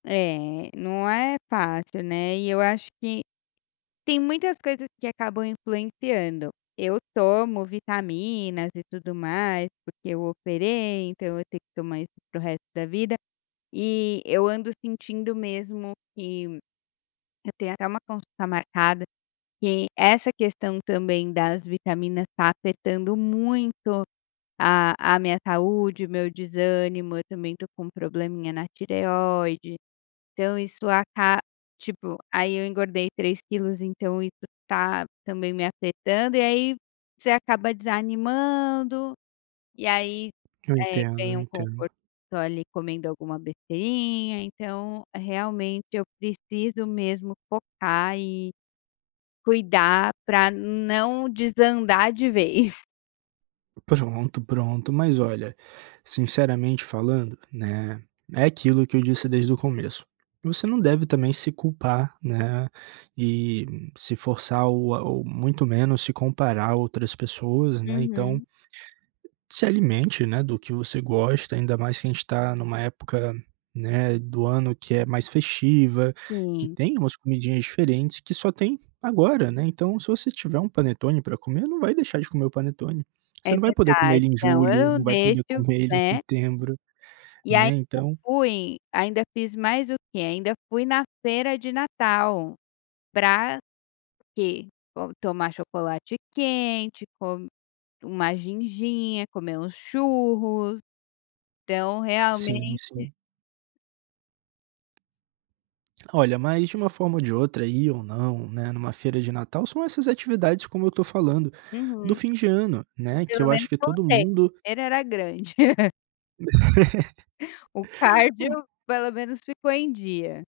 É, não é fácil, né. E eu acho que tem muitas coisas que acabam influenciando. Eu tomo vitaminas e tudo mais, porque eu operei, então eu tenho que tomar isso para o resto da vida. E eu ando sentindo mesmo que, eu tenho até uma consulta marcada, que essa questão também, das vitaminas, está afetando muito a a minha saúde, o meu desânimo, eu também estou com probleminha na tireoide, então isso aca tipo, aí eu engordei 3 quilos, então isso está também me afetando, e aí você acaba desanimando. E aí, Eu eh, entendo, eu ganha um entendo. conforto, ali, comendo alguma besteirinha, então realmente, eu preciso mesmo focar e cuidar pra não desandar de vez. Pronto, pronto. Mas olha, sinceramente falando, né, é aquilo que eu disse desde o começo, você não deve também se culpar, né, e se forçar ou a ou muito menos se comparar a outras pessoas, né, então Uhum. se alimente, né, do que você gosta, ainda mais que a gente está em uma época, né, do ano que é mais festiva, que Sim. tem umas comidinhas diferentes que só tem agora, né, então, se você tiver um panetone pra comer, não vai deixar de comer o panetone. É Você não vai poder comer verdade. ele em Não, ou julho, eu não vai poder deixo, comer ele em né. setembro, E ainda né, então fui ainda fiz mais o quê? Ainda fui na feira de Natal. Pra quê? Bom, tomar chocolate quente, com uma ginginha, comer uns churros. Então Sim, realmente sim. Olha, mas de uma forma ou de outra, ir ou não, né, em uma feira de Natal, são essas atividades, como eu estou falando, do Uhum. fim de ano, né, que Pelo eu acho menos que todo voltei. mundo A feira era grande. O Hu cardio pelo menos ficou em dia.